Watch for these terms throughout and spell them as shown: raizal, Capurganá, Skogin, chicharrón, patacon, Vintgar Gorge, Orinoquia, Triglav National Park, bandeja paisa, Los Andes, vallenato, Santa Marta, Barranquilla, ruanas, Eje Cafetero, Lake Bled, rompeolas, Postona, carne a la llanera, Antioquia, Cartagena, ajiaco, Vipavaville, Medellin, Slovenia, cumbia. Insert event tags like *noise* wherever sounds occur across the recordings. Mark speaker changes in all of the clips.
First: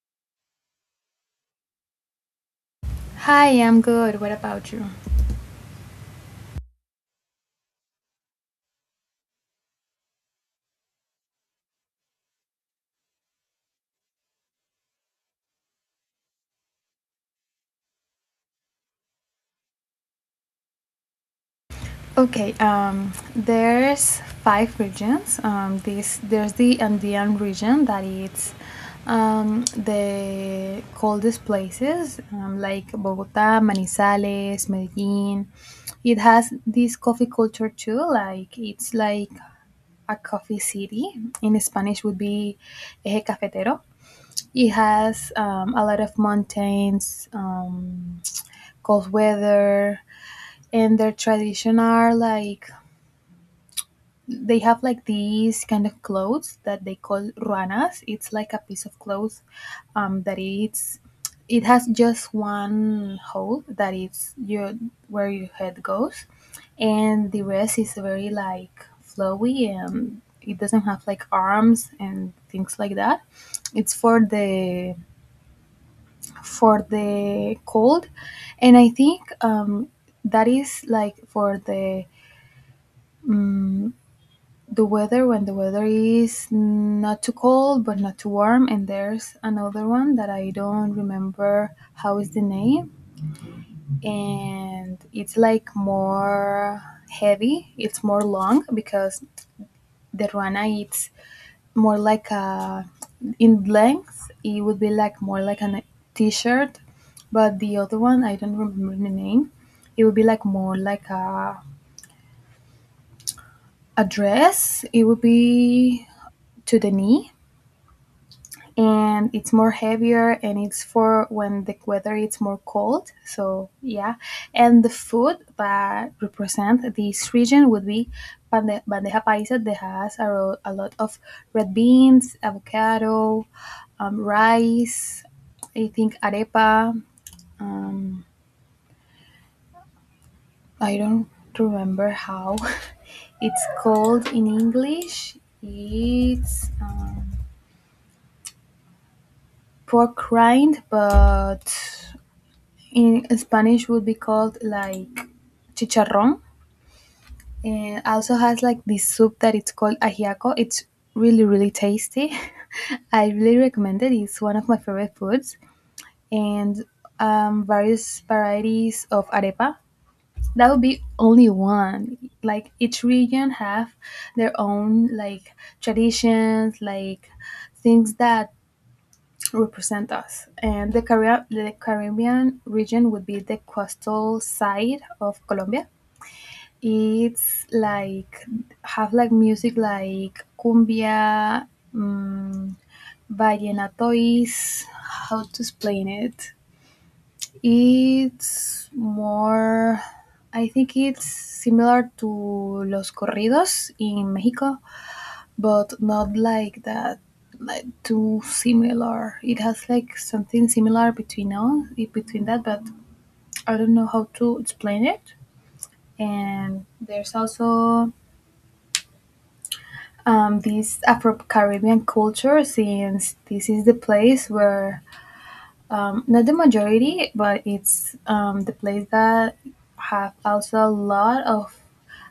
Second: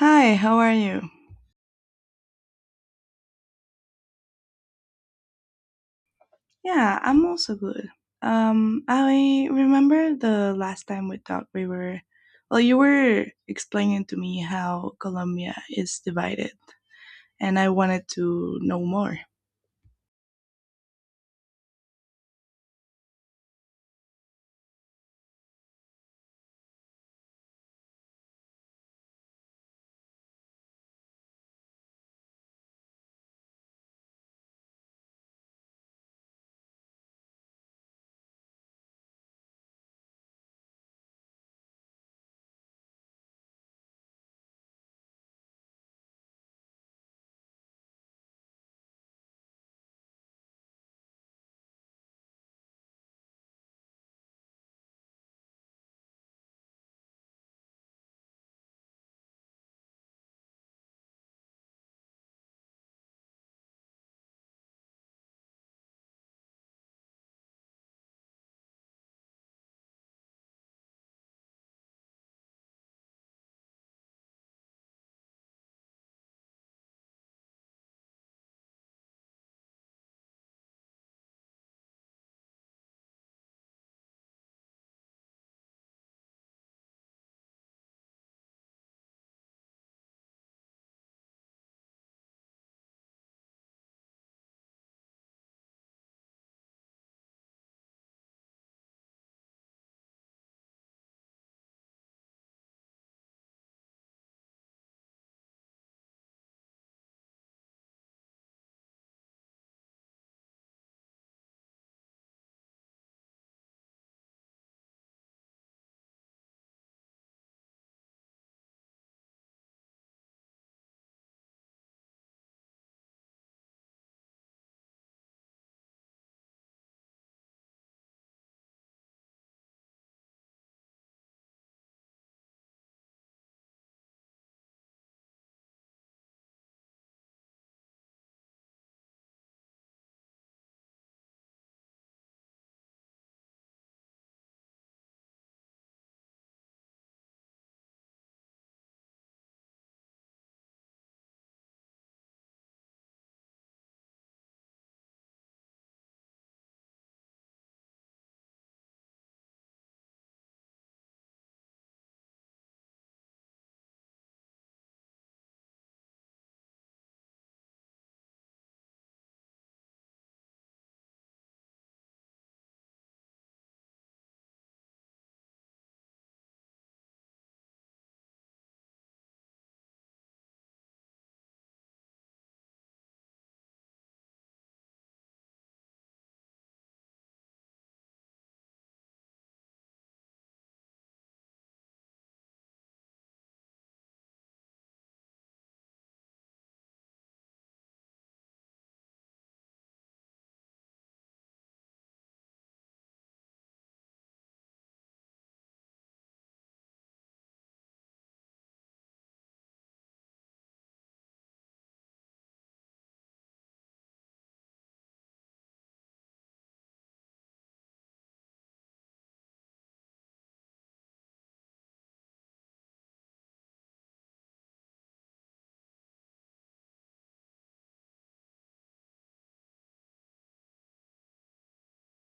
Speaker 1: Hi, how are you?
Speaker 2: Hi, I'm good. What about you?
Speaker 1: Yeah, I'm also good. I remember the last time we talked, you were explaining to me how Colombia is divided, and I wanted to know more.
Speaker 2: Okay, there's five regions. This There's the Andean region that it's the coldest places, like Bogota, Manizales, Medellin. It has this coffee culture too. Like it's like a coffee city. In Spanish, would be Eje Cafetero. It has a lot of mountains. Cold weather and their tradition are like they have like these kind of clothes that they call ruanas. It's like a piece of cloth that it's it has just one hole that is your where your head goes, and the rest is very like flowy, and it doesn't have like arms and things like that. It's for the cold, and I think that is like for the, um, the weather, when the weather is not too cold but not too warm. And there's another one that I don't remember how is the name, and it's like more heavy, it's more long, because the ruana it's more like a, in length it would be like more like a t-shirt, but the other one I don't remember the name. It would be like more like a dress, it would be to the knee, and it's more heavier, and it's for when the weather it's more cold, so yeah. And the food that represent this region would be bandeja paisa, that has a lot of red beans, avocado, rice, I think arepa, um, I don't remember how *laughs* it's called in English. It's pork rind, but in Spanish would be called like chicharrón. And also has like this soup that it's called ajiaco. It's really really tasty. *laughs* I really recommend it. It's one of my favorite foods. And various varieties of arepa. That would be only one. Like each region have their own like traditions, like things that represent us. And the Caribbean region would be the coastal side of Colombia. It's like have like music like cumbia, um, vallenatois. How to explain it? It's more. I think it's similar to los corridos in Mexico, but not like that, like too similar. It has like something similar between us, between that, but I don't know how to explain it. And there's also this Afro-Caribbean culture, since this is the place where, not the majority, but it's the place that have also a lot of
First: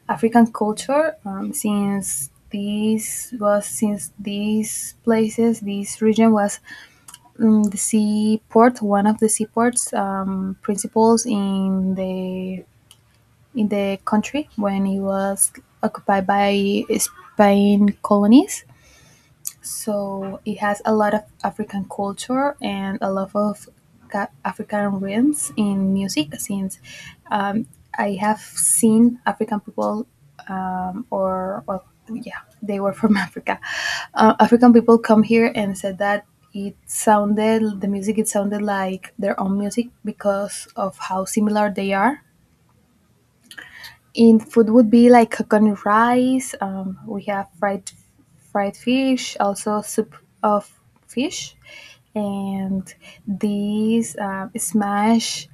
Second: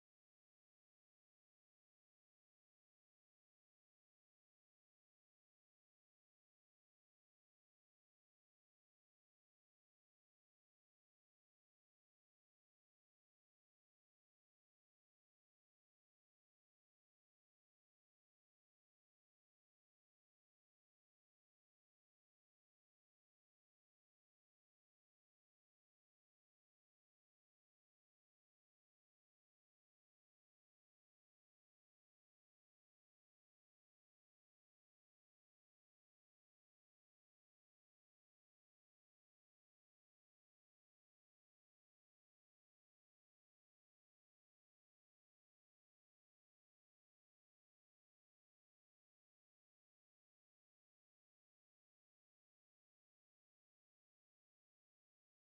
Speaker 2: African culture. Since this was, since these places, this region was the seaport, one of the seaports principals in the country, when it was occupied by Spain colonies. So it has a lot of African culture and a lot of African rhythms in music since, um, I have seen African people, or well, yeah, they were from *laughs* Africa. African people come here and said that it sounded the music it sounded like their own music, because of how similar they are in food. Would be like coconut rice. We have fried fish, also soup of fish, and these smash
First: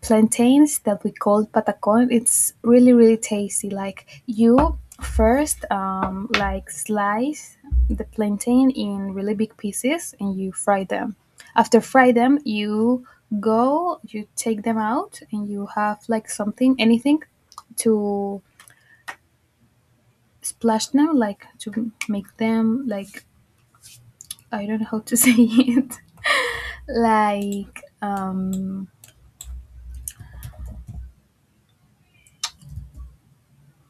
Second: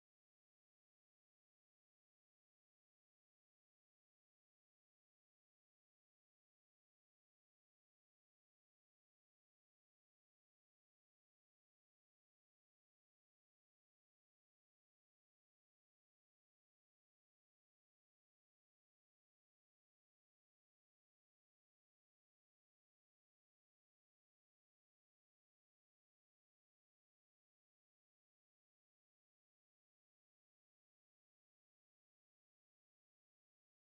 Speaker 2: plantains that we call patacon. It's really really tasty. Like, you first like slice the plantain in really big pieces and you fry them. After fry them, you go you take them out and you have like something, anything, to splash them like to make them like, I don't know how to *laughs* say it, like,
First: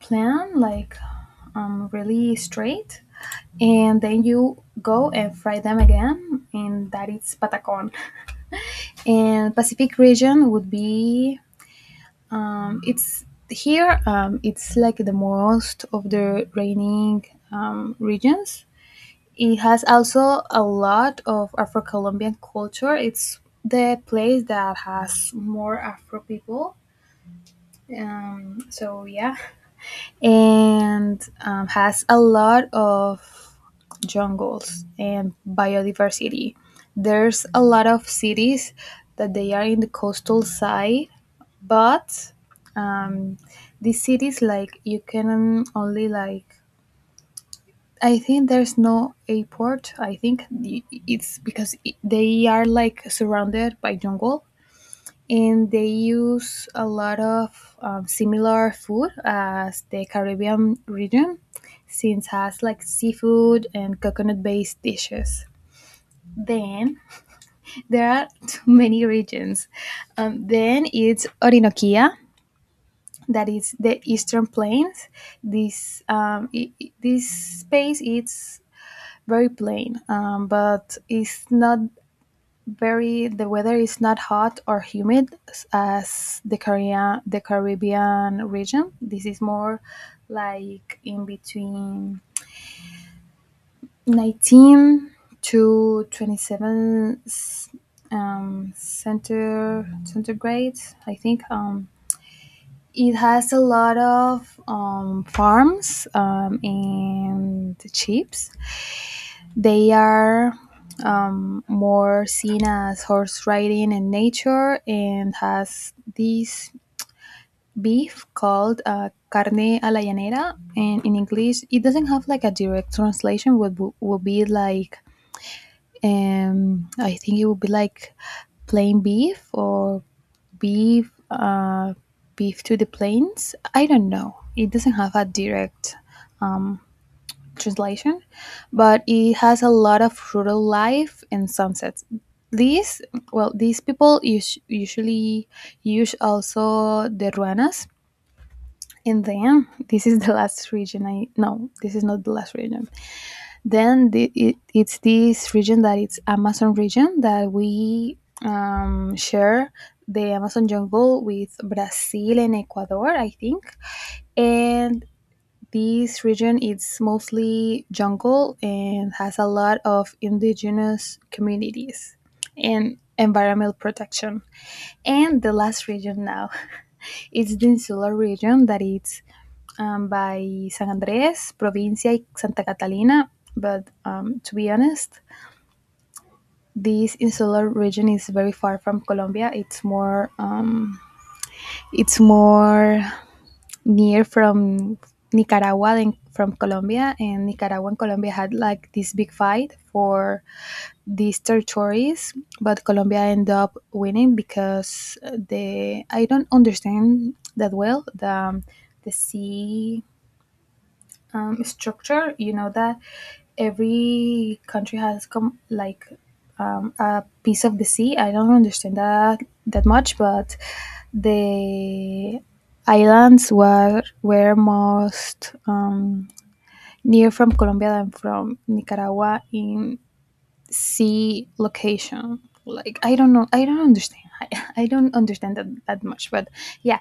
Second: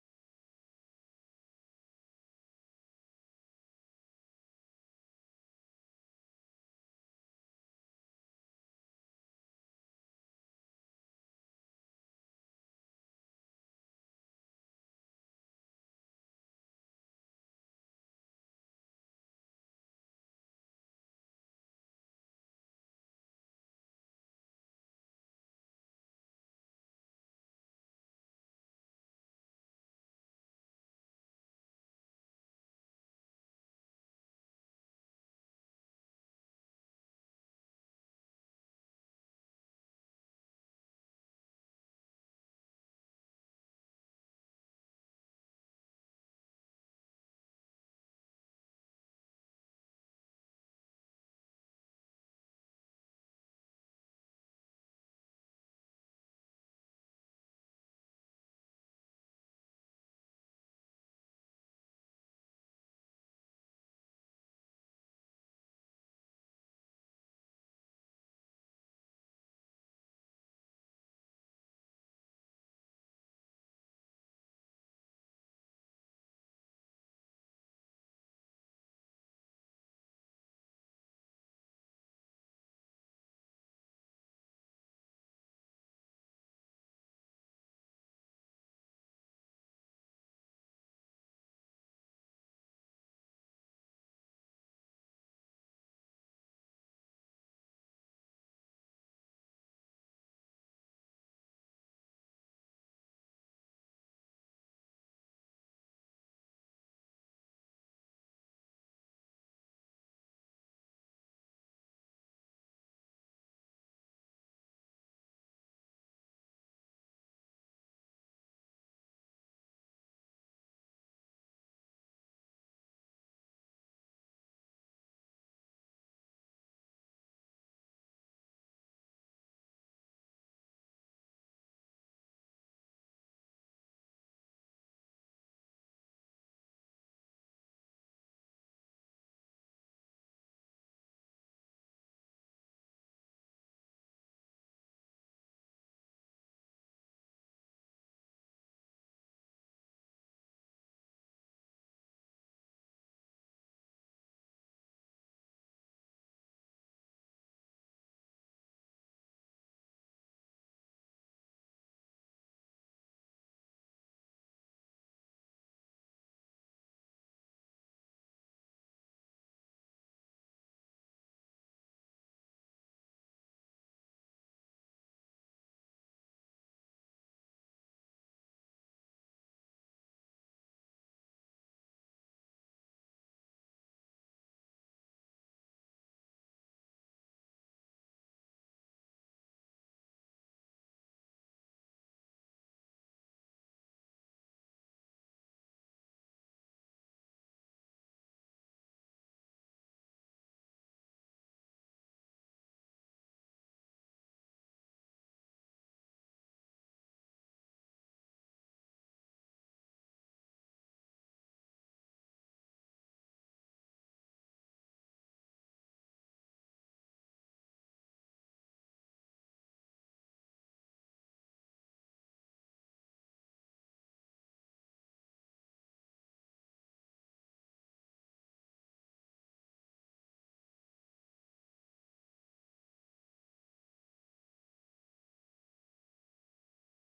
Speaker 2: plan like, really straight, and then you go and fry them again, and that is patacon. And Pacific region would be it's here, it's like the most of the raining regions. It has also a lot of Afro-Colombian culture. It's the place that has more Afro people, so yeah. And has a lot of jungles and biodiversity. There's a lot of cities that they are in the coastal side, but um, these cities, like you can only like, I think there's no airport. I think it's because they are like surrounded by jungle, and they use a lot of similar food as the Caribbean region, since has like seafood and coconut-based dishes. Then there are *laughs* too many regions. Then it's Orinoquia, that is the eastern plains. This, this space is very plain, but it's not very the weather is not hot or humid as the Caribbean region. This is more like in between 19 to 27 center centigrade, I think. It has a lot of farms, and chips. They are, more seen as horse riding in nature, and has this beef called, carne a la llanera. And in English, it doesn't have like a direct translation, would be like, I think it would be like plain beef, or beef, to the plains. I don't know. It doesn't have a direct translation, but it has a lot of rural life and sunsets. These, well, these people usually use also the ruanas. And then this is the last region. I No, this is not the last region. Then it's this region that it's Amazon region that we share the Amazon jungle with Brazil and Ecuador, I think. And this region is mostly jungle and has a lot of indigenous communities and environmental protection. And the last region now *laughs* is the insular region, that is by San Andres, Provincia, y Santa Catalina. But to be honest, this insular region is very far from Colombia. It's more near from Nicaragua and from Colombia. And Nicaragua and Colombia had like this big fight for these territories, but Colombia ended up winning because the I don't understand that well the, um, sea structure. You know that every country has come like a piece of the sea. I don't understand that that much, but the islands were most near from Colombia than from Nicaragua, in, see, location, like, I don't know, I don't understand *laughs* I don't understand that, that much, but yeah.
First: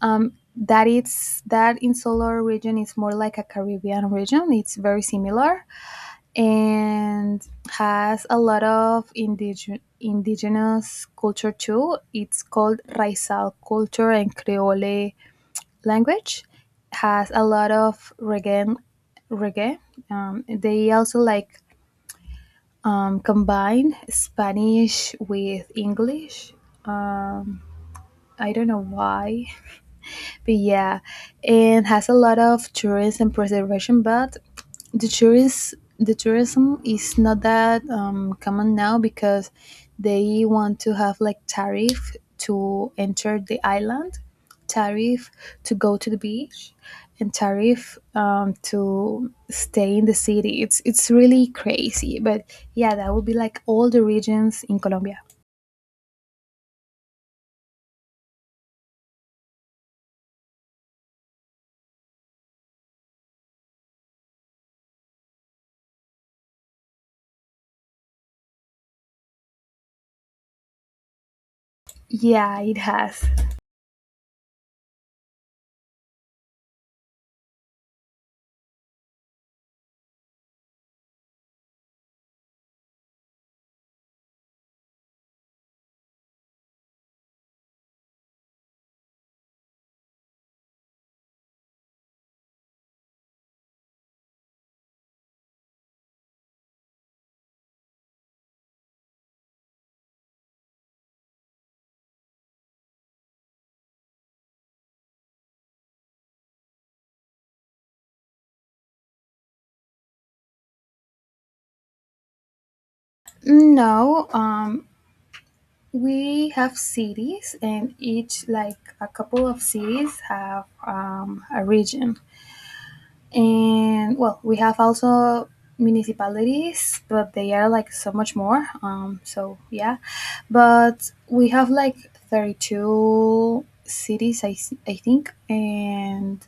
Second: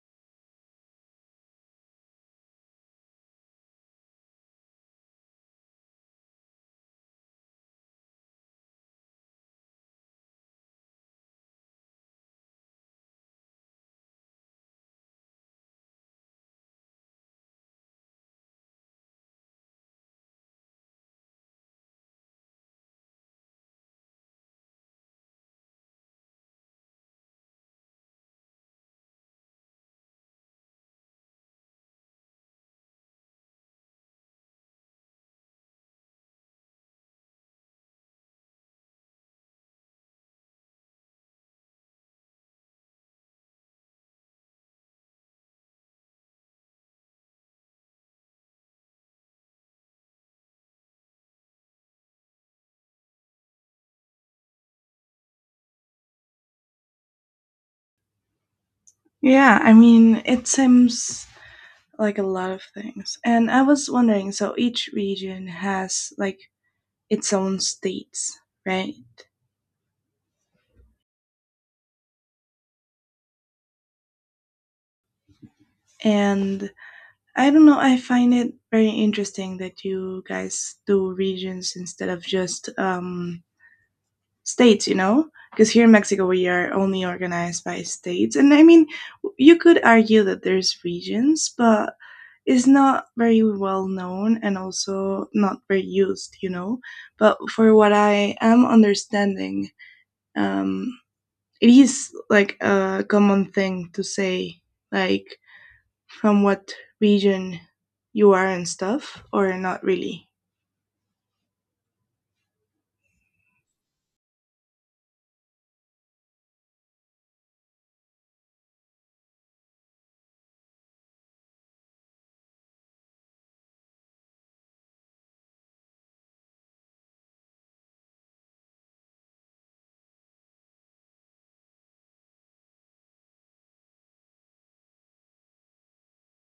Speaker 2: That it's, that insular region is more like a Caribbean region, it's very similar. And has a lot of indigenous culture too. It's called raizal culture and creole language. Has a lot of reggae, reggae they also like combine Spanish with English. Um, I don't know why. But yeah, and has a lot of tourism and preservation, but the tourism is not that common now, because they want to have like tariff to enter the island, tariff to go to the beach, and tariff to stay in the city. It's really crazy, but yeah, that would be like all the regions in Colombia.
Speaker 1: Yeah, I mean, it seems like a lot of things. And I was wondering, so each region has like its own states, right?
Speaker 2: Yeah, it has.
Speaker 1: And I don't know. I find it very interesting that you guys do regions instead of just states, you know? Because here in Mexico, we are only organized by states. And I mean, you could argue that there's regions, but it's not very well known and also not very used, you know? But for what I am understanding, um, it is like a common thing to say, like, from what region you are and stuff, or not really?
Speaker 2: No, we have cities, and each like a couple of cities have a region, and well we have also municipalities but they are like so much more, so yeah. But we have like 32 cities I think, and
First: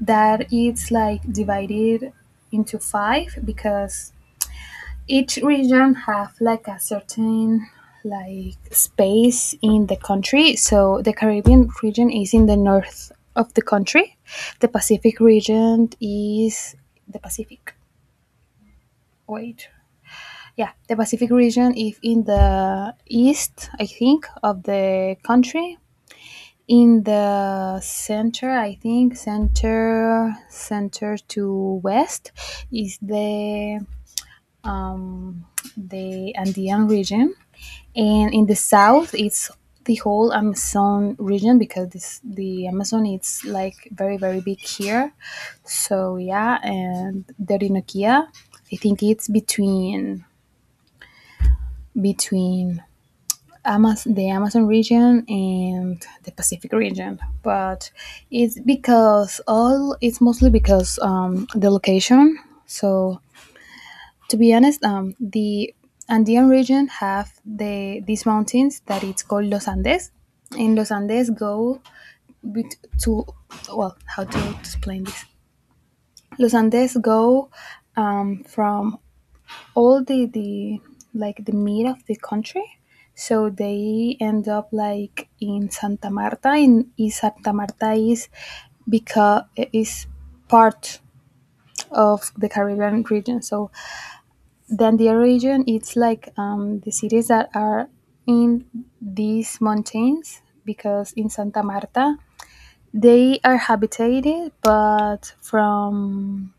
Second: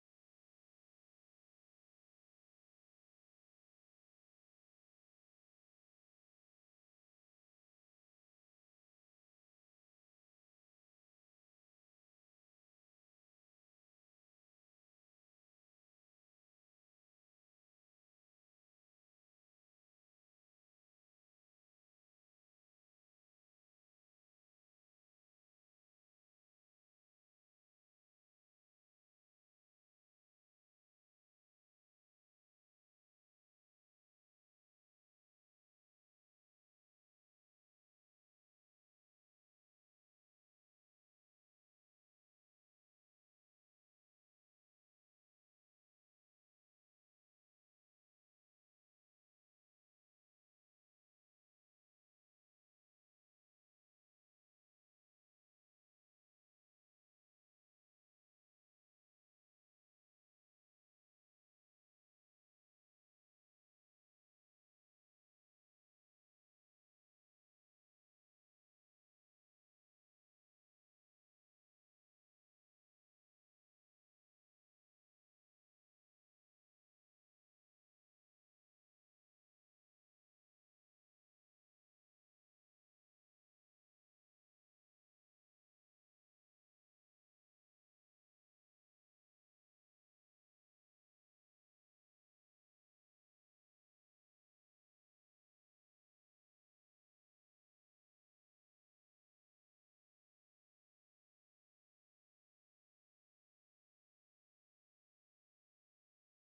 Speaker 2: that it's like divided into five, because each region have like a certain like space in the country. So the Caribbean region is in the north of the country. The Pacific region is the pacific wait, yeah, the Pacific region is in the east, I think, of the country. In the center, I think, center, to west is the, um Andean region. And in the south, it's the whole Amazon region, because this, the Amazon it's like very very big here. So yeah. And the Orinoquia, I think it's between, between the Amazon region and the Pacific region, but it's because all, it's mostly because, the location. So to be honest, the Andean region have the, these mountains that it's called Los Andes. And Los Andes go bet- to well, how to explain this? Los Andes go from all the mid of the country, so they end up like in Santa Marta. In is Santa Marta is because is part of the Caribbean region. So then the region, it's like the cities that are in these mountains, because in Santa Marta, they are habitated, but from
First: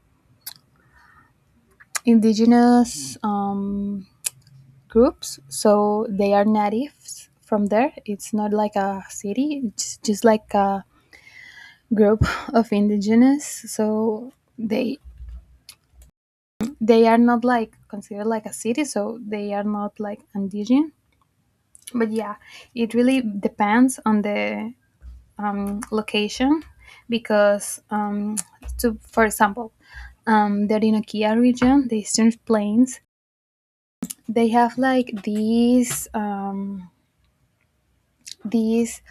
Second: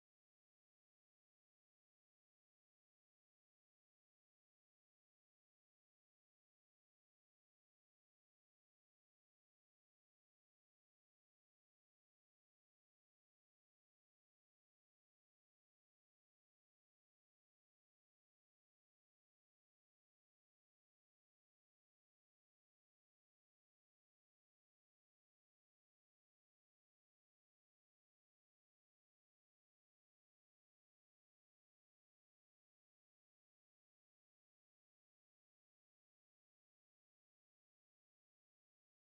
Speaker 2: indigenous groups, so they are natives from there. It's not like a city; it's just like a group *laughs* of indigenous. So they are not like considered like a city, so they are not like indigenous, but yeah, it really depends on the location, because to for example the Orinoquia region, the eastern plains, they have like these, these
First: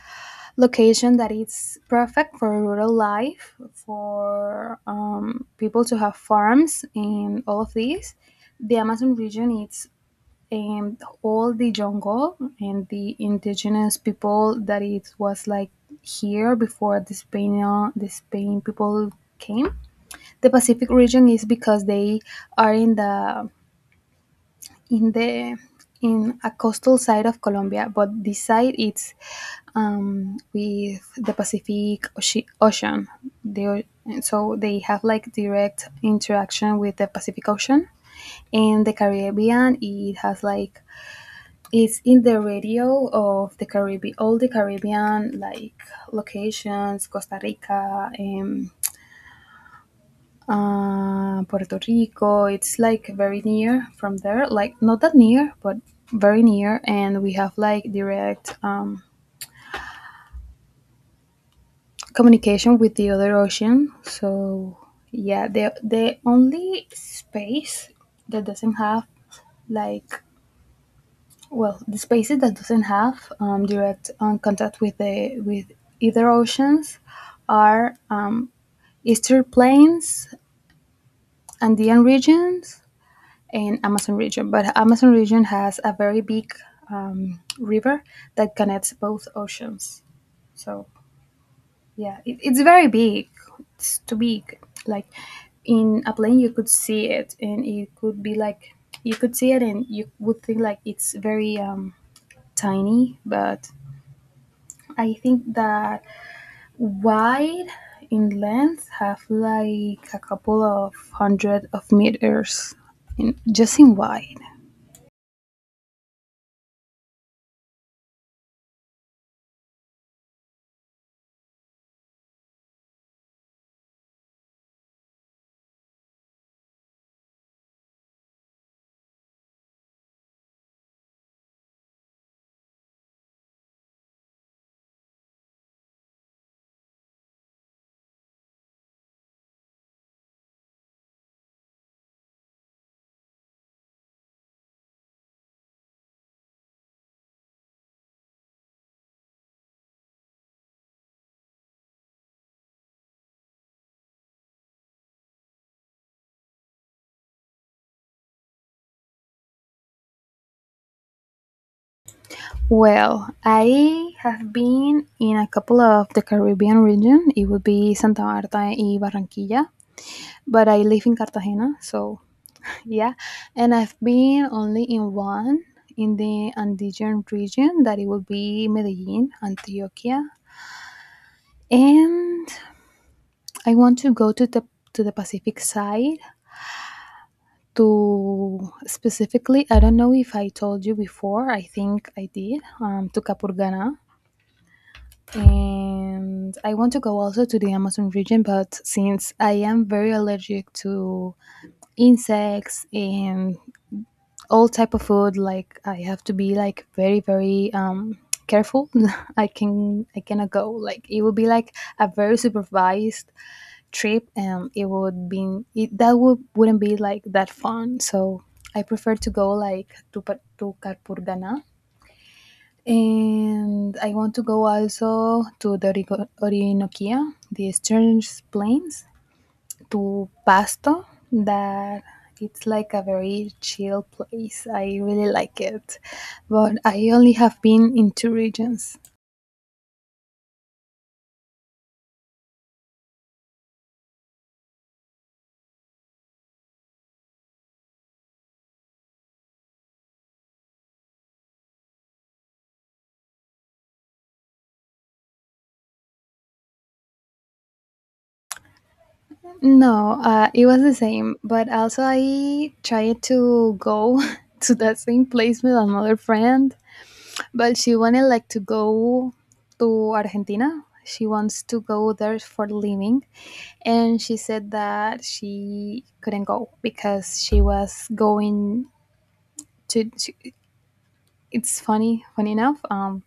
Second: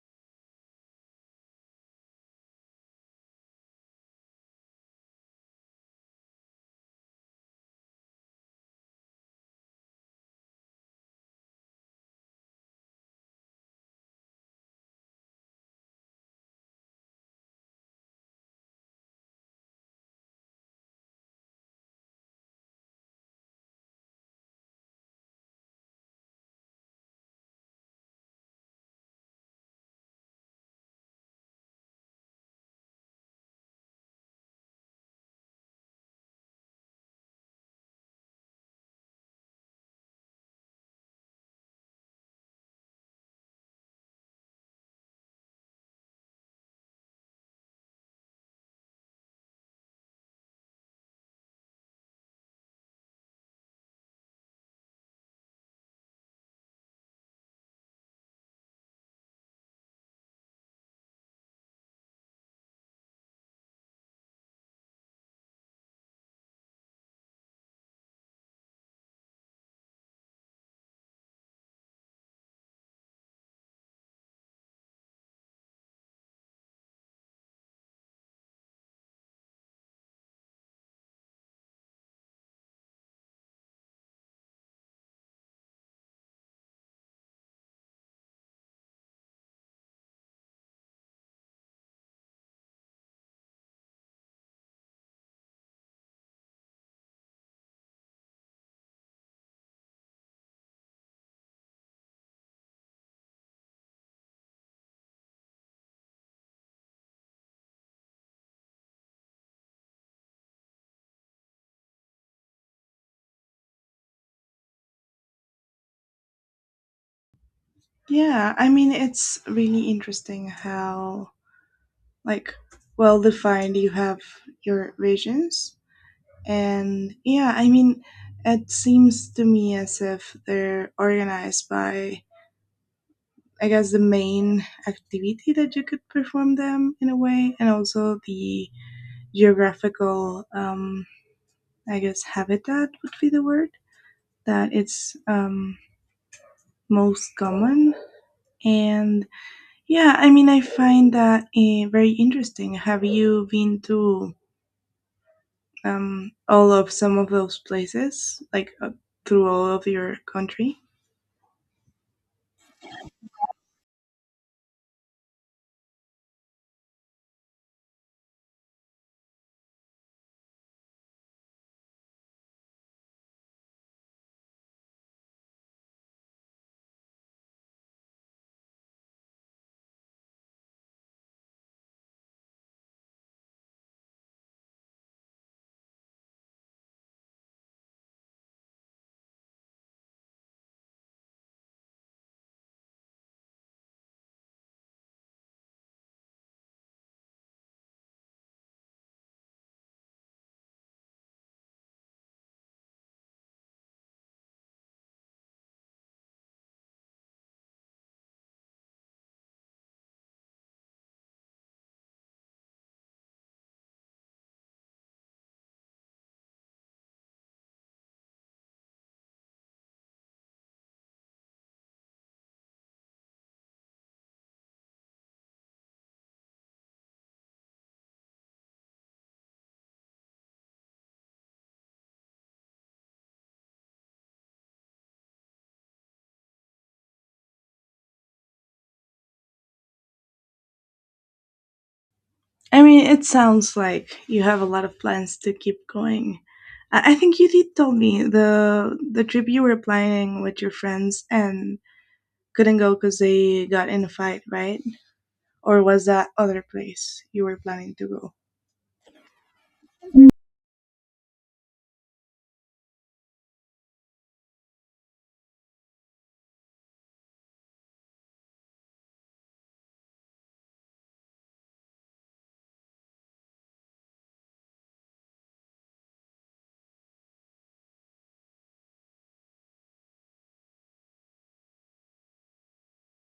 Speaker 2: location that it's perfect for rural life, for people to have farms and all of these. The Amazon region, it's, and all the jungle and the indigenous people that it was like here before the Spain, the Spain people came. The Pacific region is because they are in the in the in a coastal side of Colombia, but this side it's with the Pacific Ocean. They are- so they have like direct interaction with the Pacific Ocean and the Caribbean. It has like It's in the radio of the Caribbean, all the Caribbean like locations, Costa Rica, Puerto Rico. It's like very near from there, like not that near, but very near, and we have like direct communication with the other ocean. So yeah, the only space that doesn't have like. Well, the spaces that doesn't have direct contact with the with either oceans are eastern plains, Andean regions, and Amazon region. But Amazon region has a very big river that connects both oceans. So yeah, it's very big. It's too big. Like in a plane, you could see it, and it could be like you could see it, and you would think like it's very tiny, but I think that wide in length have like a couple of hundred of meters in just in wide.
Speaker 1: Yeah, I mean, it's really interesting how, like, well defined you have your regions. And yeah, I mean, it seems to me as if they're organized by, I guess, the main activity that you could perform them in a way, and also the geographical, I guess, habitat would be the word that it's most common. And yeah, I mean, I find that very interesting. Have you been to all of some of those places, like through all of your country?
Speaker 2: Well, I have been in a couple of the Caribbean region. It would be Santa Marta y Barranquilla, but I live in Cartagena, so yeah. And I've been only in one in the Andean region that it would be Medellin, Antioquia. And I want to go to the Pacific side to specifically, I don't know if I told you before, I think I did, to Capurganá. And I want to go also to the Amazon region, but since I am very allergic to insects and all type of food, like I have to be like very very careful. *laughs* I cannot go, like it will be like a very supervised trip, and it would be that wouldn't be like that fun. So I prefer to go like to to Carpurgana. And I want to go also to the orinoquia, the eastern plains, to pasto, that it's like a very chill place, I really like it. But I only have been in two regions.
Speaker 1: I mean, it sounds like you have a lot of plans to keep going. I think you did tell me the trip you were planning with your friends and couldn't go because they got in a fight, right? Or was that other place you were planning to go?
Speaker 2: No, it was the same, but also I tried to go *laughs* to that same place with another friend, but she wanted like to go to Argentina. She wants to go there for living, and she said that she couldn't go because she was going to. She, it's funny enough.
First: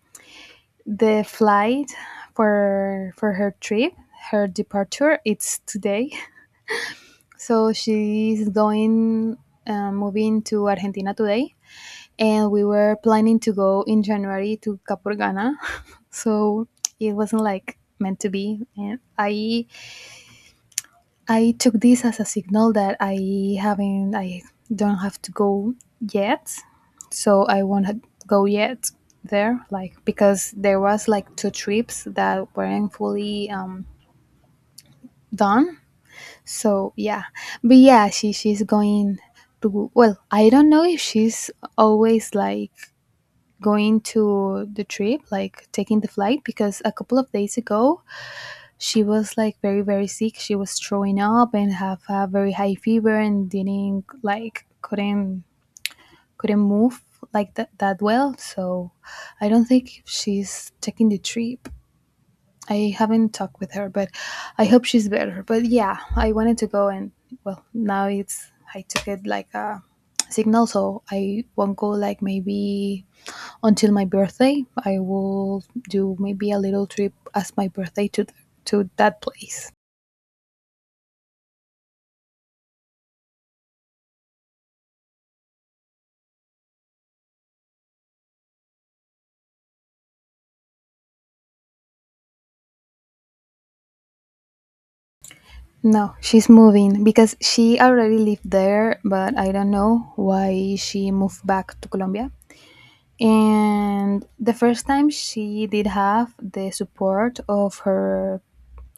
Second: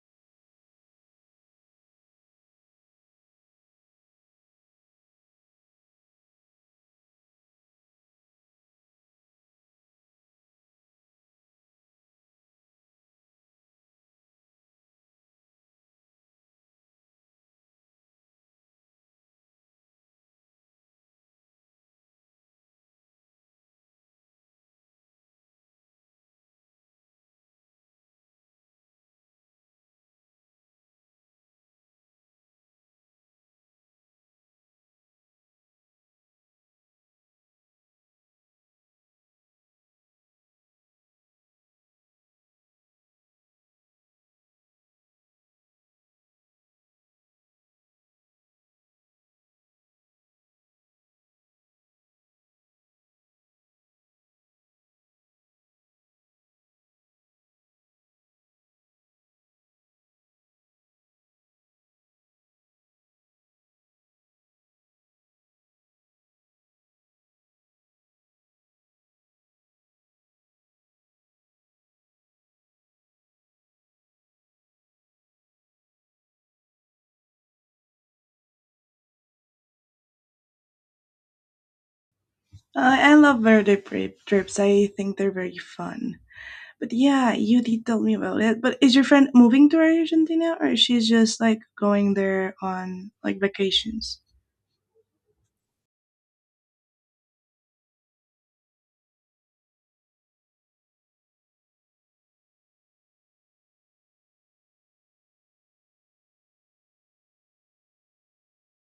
Speaker 2: The flight for her trip, her departure, it's today. *laughs* So she's going, moving to Argentina today, and we were planning to go in January to Capurgana. *laughs* So it wasn't like meant to be. And I took this as a signal that I don't have to go yet. So I won't go yet there, like because there was like two trips that weren't fully done. So yeah, but yeah, she's going to. Well, I don't know if she's always like going to the trip, like taking the flight, because a couple of days ago she was like very very sick. She was throwing up and have a very high fever and didn't like couldn't move like that well. So I don't think she's taking the trip. I haven't talked with her, but I hope she's better. But yeah, I wanted to go, and well, now it's I took it like a signal, so I won't go like maybe until my birthday. I will do maybe a little trip as my birthday to that place.
Speaker 1: I love trips. I think they're very fun. But yeah, you did tell me about it. But is your friend moving to Argentina or is she just like going there on like vacations?
Speaker 2: No, she's moving because she already lived there, but I don't know why she moved back to Colombia. And the first time she did have the support of her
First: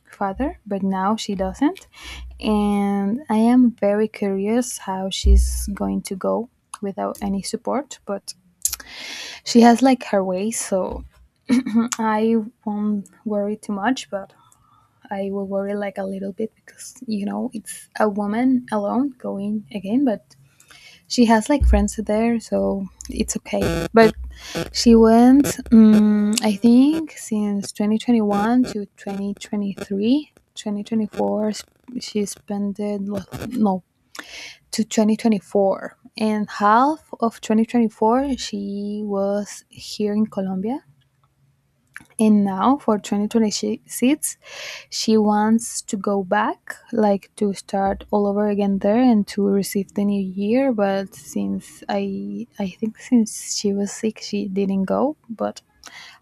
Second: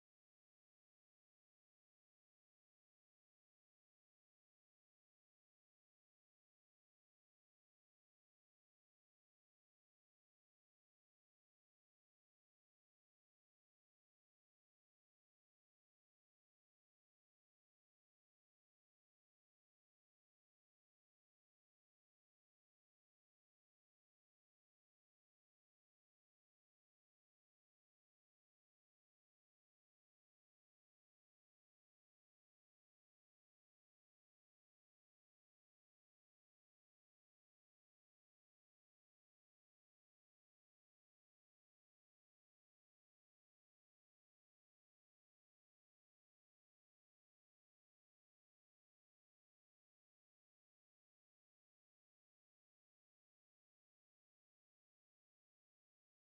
Speaker 2: father, but now she doesn't. And I am very curious how she's going to go without any support, but she has like her way, so *clears throat* I won't worry too much, but I will worry like a little bit because you know it's a woman alone going again, but she has like friends there, so it's okay. But she went I think since 2021 to 2023, 2024. She spent it no, to 2024, and half of 2024 she was here in Colombia, and now for 2026 she wants to go back, like to start all over again there and to receive the new year. But since I think since she was sick, she didn't go. But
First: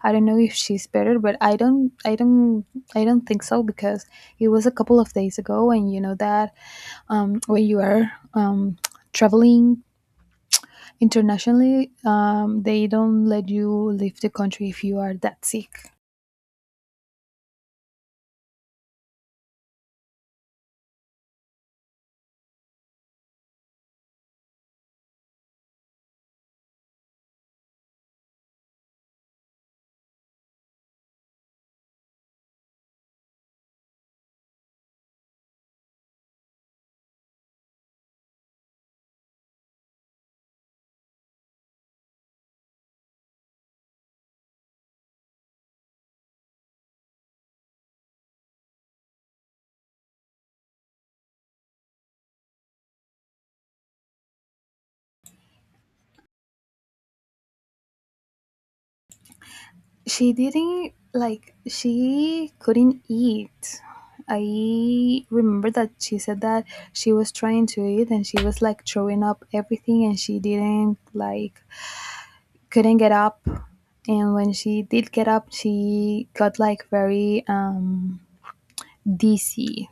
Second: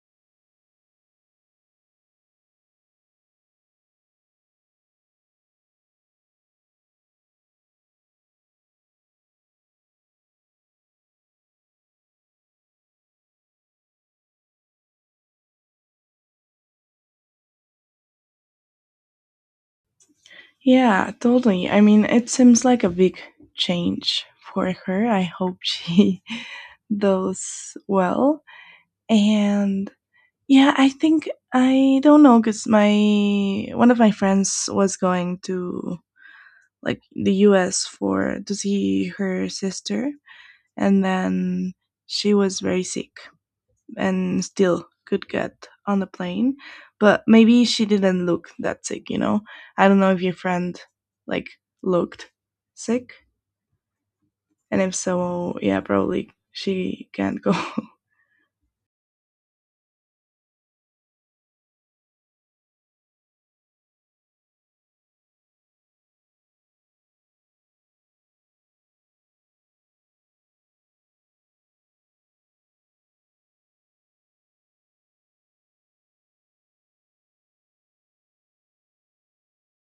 Speaker 2: I don't know if she's better. But I don't think so because it was a couple of days ago, and you know that when you are traveling internationally, they don't let you leave the country if you are that sick.
Speaker 1: Yeah, totally. I mean, it seems like a big change for her. I hope she *laughs* does well. And yeah, I think I don't know cuz my one of my friends was going to like the US for to see her sister, and then she was very sick and still could get on the plane, but maybe she didn't look that sick, you know. I don't know if your friend like looked sick, and if so, yeah, probably she can't go *laughs*
Speaker 2: She didn't like she couldn't eat. I remember that she said that she was trying to eat and she was like throwing up everything, and she didn't like couldn't get up. And when she did get up, she got like very dizzy,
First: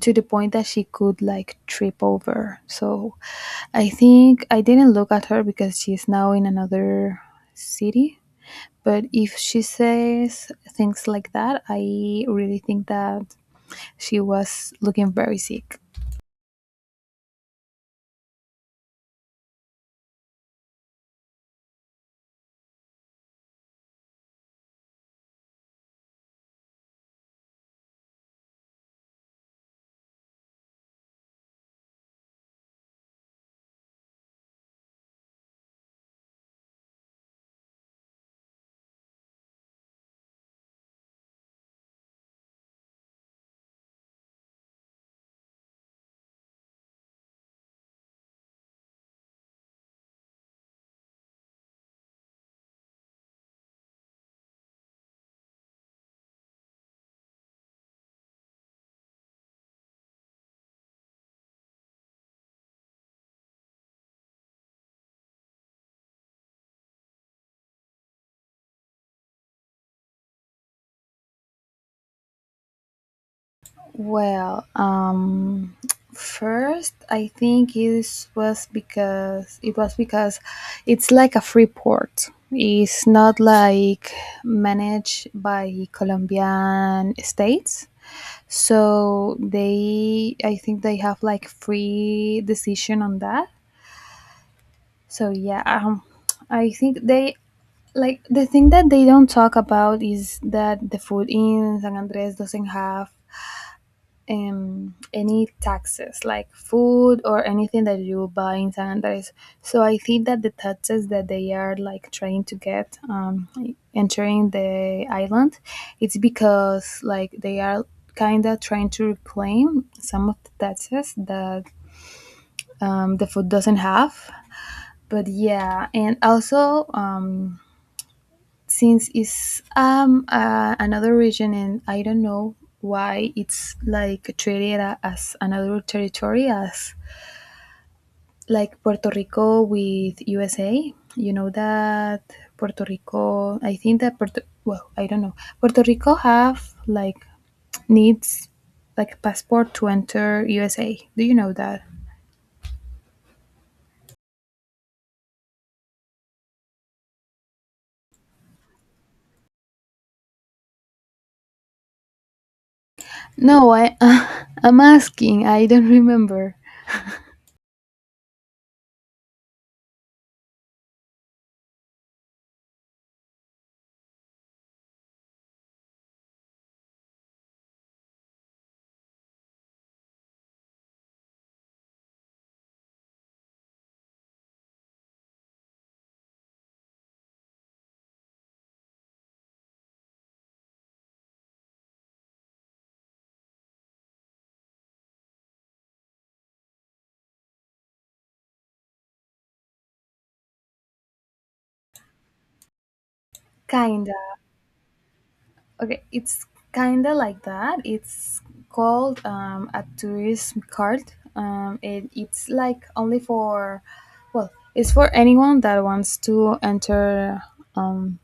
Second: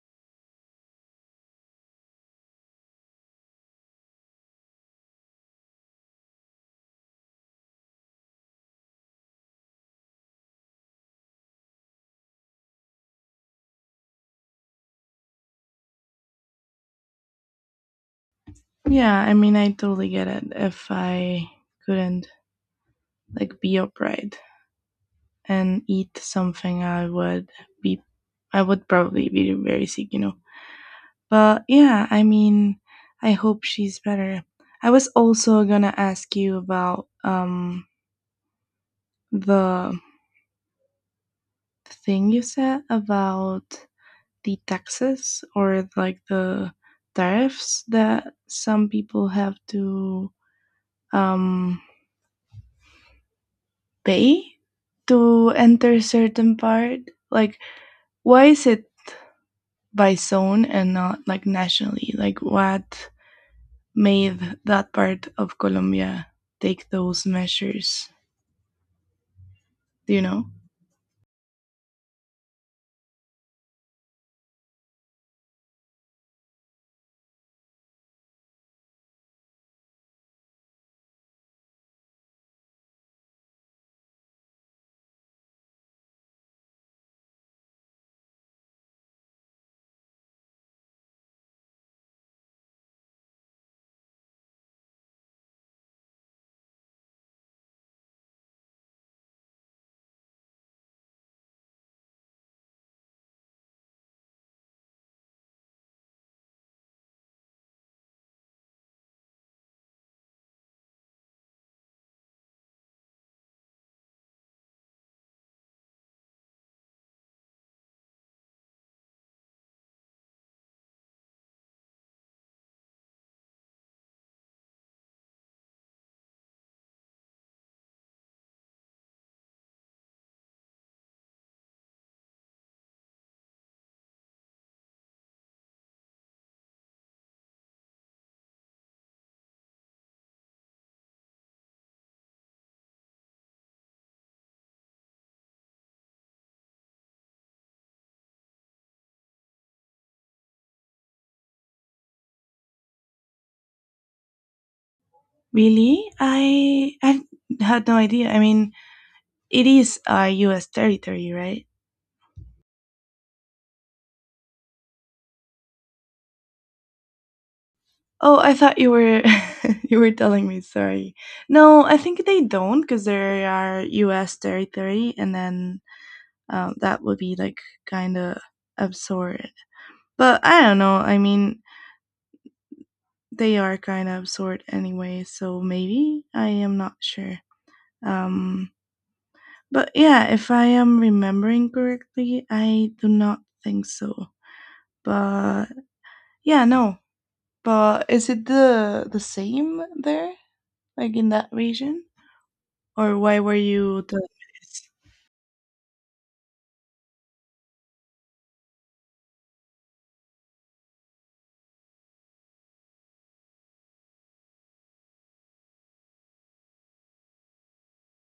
Speaker 2: to the point that she could like trip over. So I think I didn't look at her because she's now in another city, but if she says things like that, I really think that she was looking very sick.
Speaker 1: yeah, I mean, I totally get it. If I couldn't like be upright and eat something, I would be, I would probably be very sick, you know. But yeah, I mean, I hope she's better. I was also gonna ask you about the thing you said about the taxes, or like the tariffs that some people have to um pay to enter certain part. Like, why is it by zone and not like nationally? Like, what made that part of Colombia take those measures? Do you know?
Speaker 2: Well, first I think it was because it's like a free port. It's not like managed by Colombian states. So they, I think they have like free decision on that. So yeah, I think they like the thing that they don't talk about is that the food in San Andres doesn't have any taxes, like food or anything that you buy in San Andres. So I think that the taxes that they are like trying to get entering the island, it's because like they are kind of trying to reclaim some of the taxes that the food doesn't have. But yeah, and also since it's another region, and I don't know why it's like treated as another territory, as like Puerto Rico with USA. You know that Puerto Rico, I think that puerto well, I don't know, Puerto Rico have like needs like passport to enter USA, do you know that?
Speaker 1: Really? I had no idea. I mean, it is a U.S. territory, right?
Speaker 2: No, I *laughs* I'm asking, I don't remember.
Speaker 1: Oh, I thought you were *laughs* you were telling me. Sorry. No, I think they don't because they are U.S. territory, and then that would be like kind of absurd. But I don't know. I mean, they are kind of absurd anyway, so maybe I am not sure. Um, but yeah, if I am remembering correctly, I do not think so. But yeah, no. But is it the same there, like in that region, or why were you
Speaker 2: Kinda.
Speaker 1: the?
Speaker 2: Okay, it's kind of like that. It's called a tourism card. It's like only for, well, it's for anyone that wants to enter um,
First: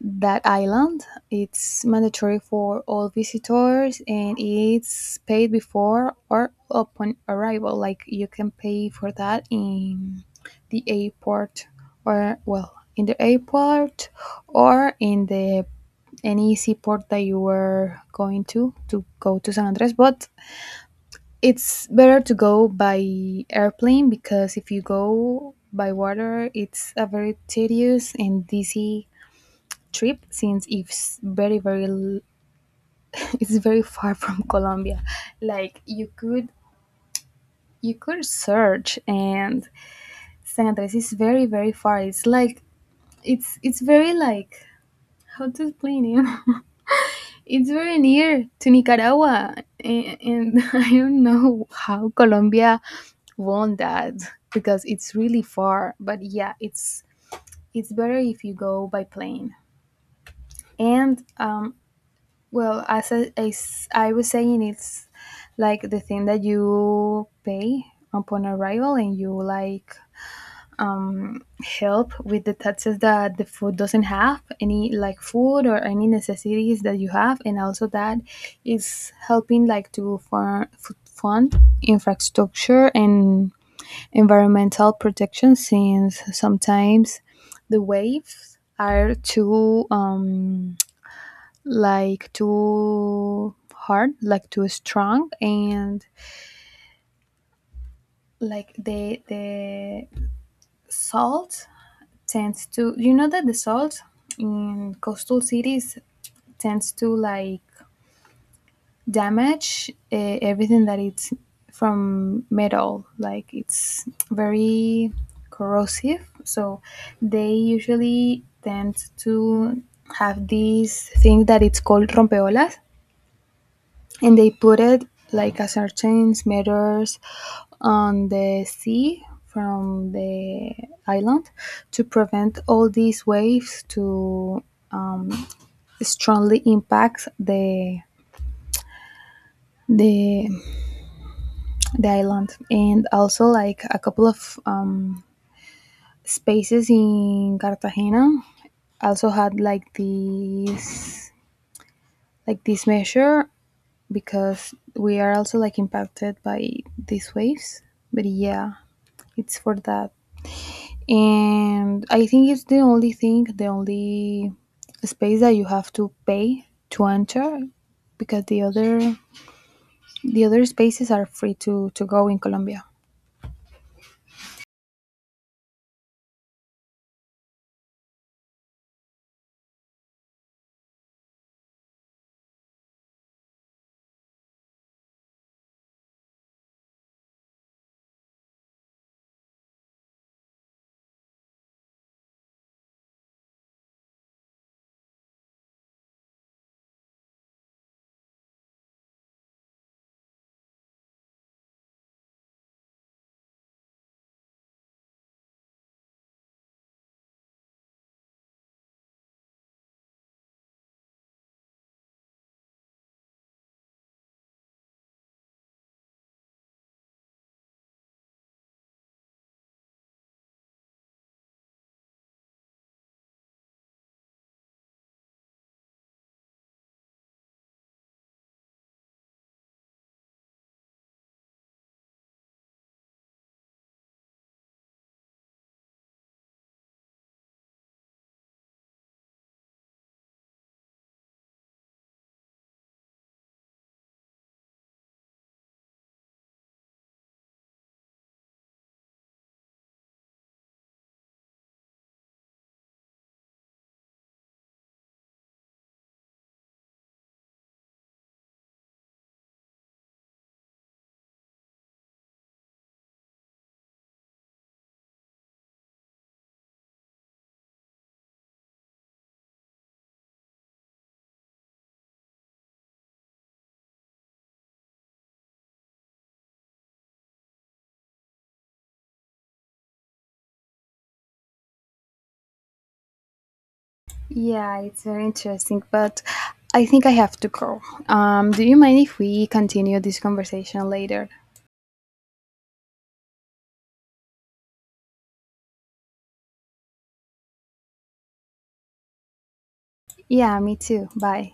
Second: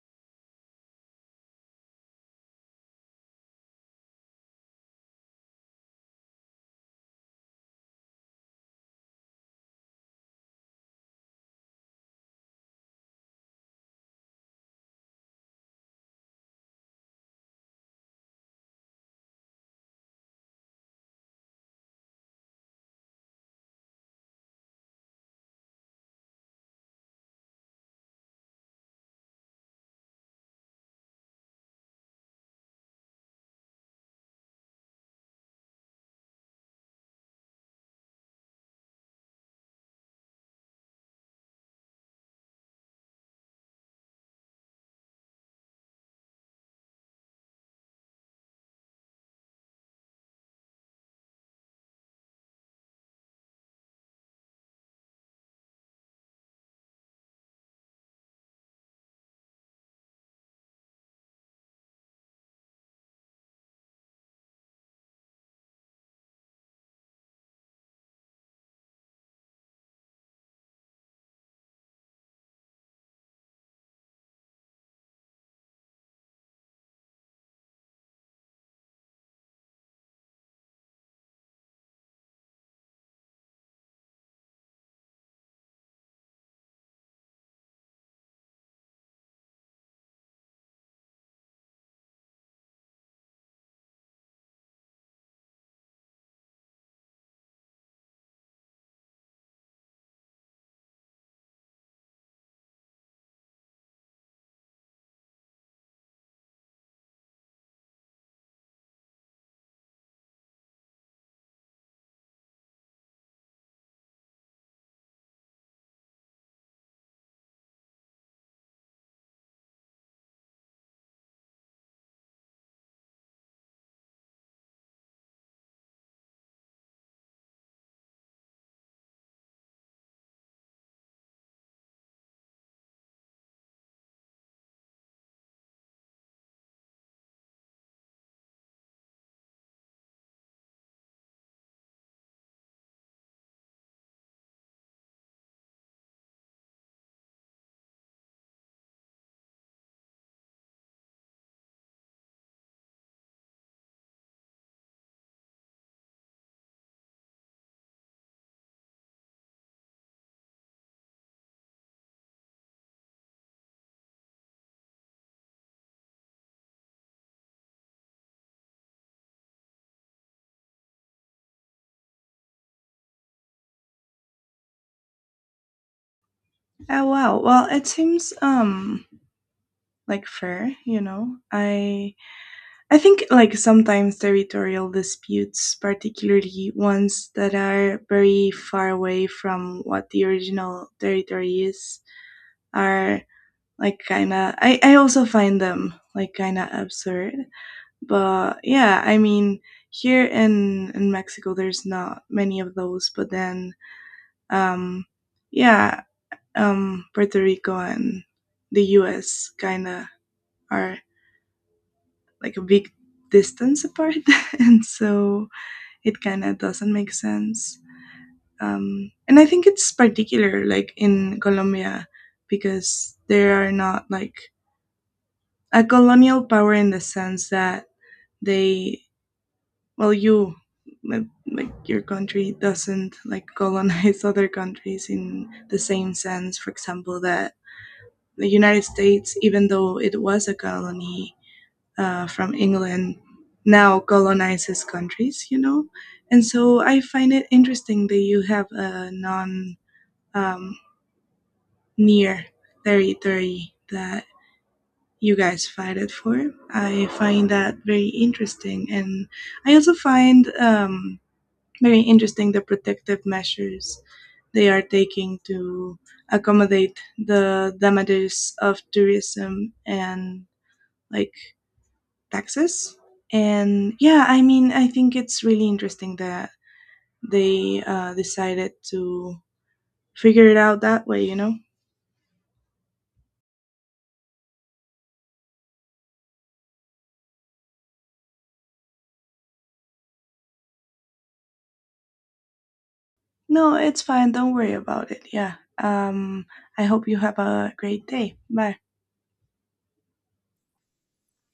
Speaker 2: that island. It's mandatory for all visitors and it's paid before or upon arrival. Like you can pay for that in the airport, or well, in the airport or in the any seaport that you were going to go to San Andres, but it's better to go by airplane because if you go by water, it's a very tedious and dizzy trip since it's very very *laughs* it's very far from Colombia. Like you could search and San Andres is very very far. It's like it's very like how to explain it. *laughs* It's very near to Nicaragua, and *laughs* I don't know how Colombia won that because it's really far. But yeah, it's better if you go by plane. And well, as I was saying, it's like the thing that you pay upon arrival and you like help with the taxes that the food doesn't have, any like food or any necessities that you have. And also that is helping like to fund infrastructure and environmental protection, since sometimes the waves are too like too hard, like too strong. And like the salt tends to, you know that the salt in coastal cities tends to like damage everything that it's from metal, like it's very corrosive. So they usually tend to have this thing that it's called rompeolas, and they put it like a certain meters on the sea from the island to prevent all these waves to uh, strongly impact the the island. And also like a couple of spaces in Cartagena also had like these like this measure because we are also like impacted by these waves. But yeah, it's for that. And I think it's the only thing, the only space that you have to pay to enter, because the other spaces are free to go in Colombia.
Speaker 1: Oh wow. Well, it seems like fair, you know. I think like sometimes territorial disputes, particularly ones that are very far away from what the original territory is, are like kind of, I also find them like kind of absurd. But yeah, I mean, here in Mexico there's not many of those, but then um yeah, Puerto Rico and the US kind of are like a big distance apart *laughs* and so it kind of doesn't make sense. And I think it's particular like in Colombia because they are not like a colonial power in the sense that they, well, you, like like, your country doesn't like colonize *laughs* other countries in the same sense. For example, that the United States, even though it was a colony, from England now colonizes countries, you know. And so I find it interesting that you have a non um, near territory that you guys fight it for. I find that very interesting. And I also find very interesting the protective measures they are taking to accommodate the damages of tourism and like taxes. And yeah, I mean, I think it's really interesting that they decided to figure it out that way, you know?
Speaker 2: Yeah, it's very interesting, but I think I have to go. Do you mind if we continue this conversation later?
Speaker 1: No, it's fine. Don't worry about it. Yeah. Um, I hope you have a great day. Bye.
Speaker 2: Yeah, me too. Bye.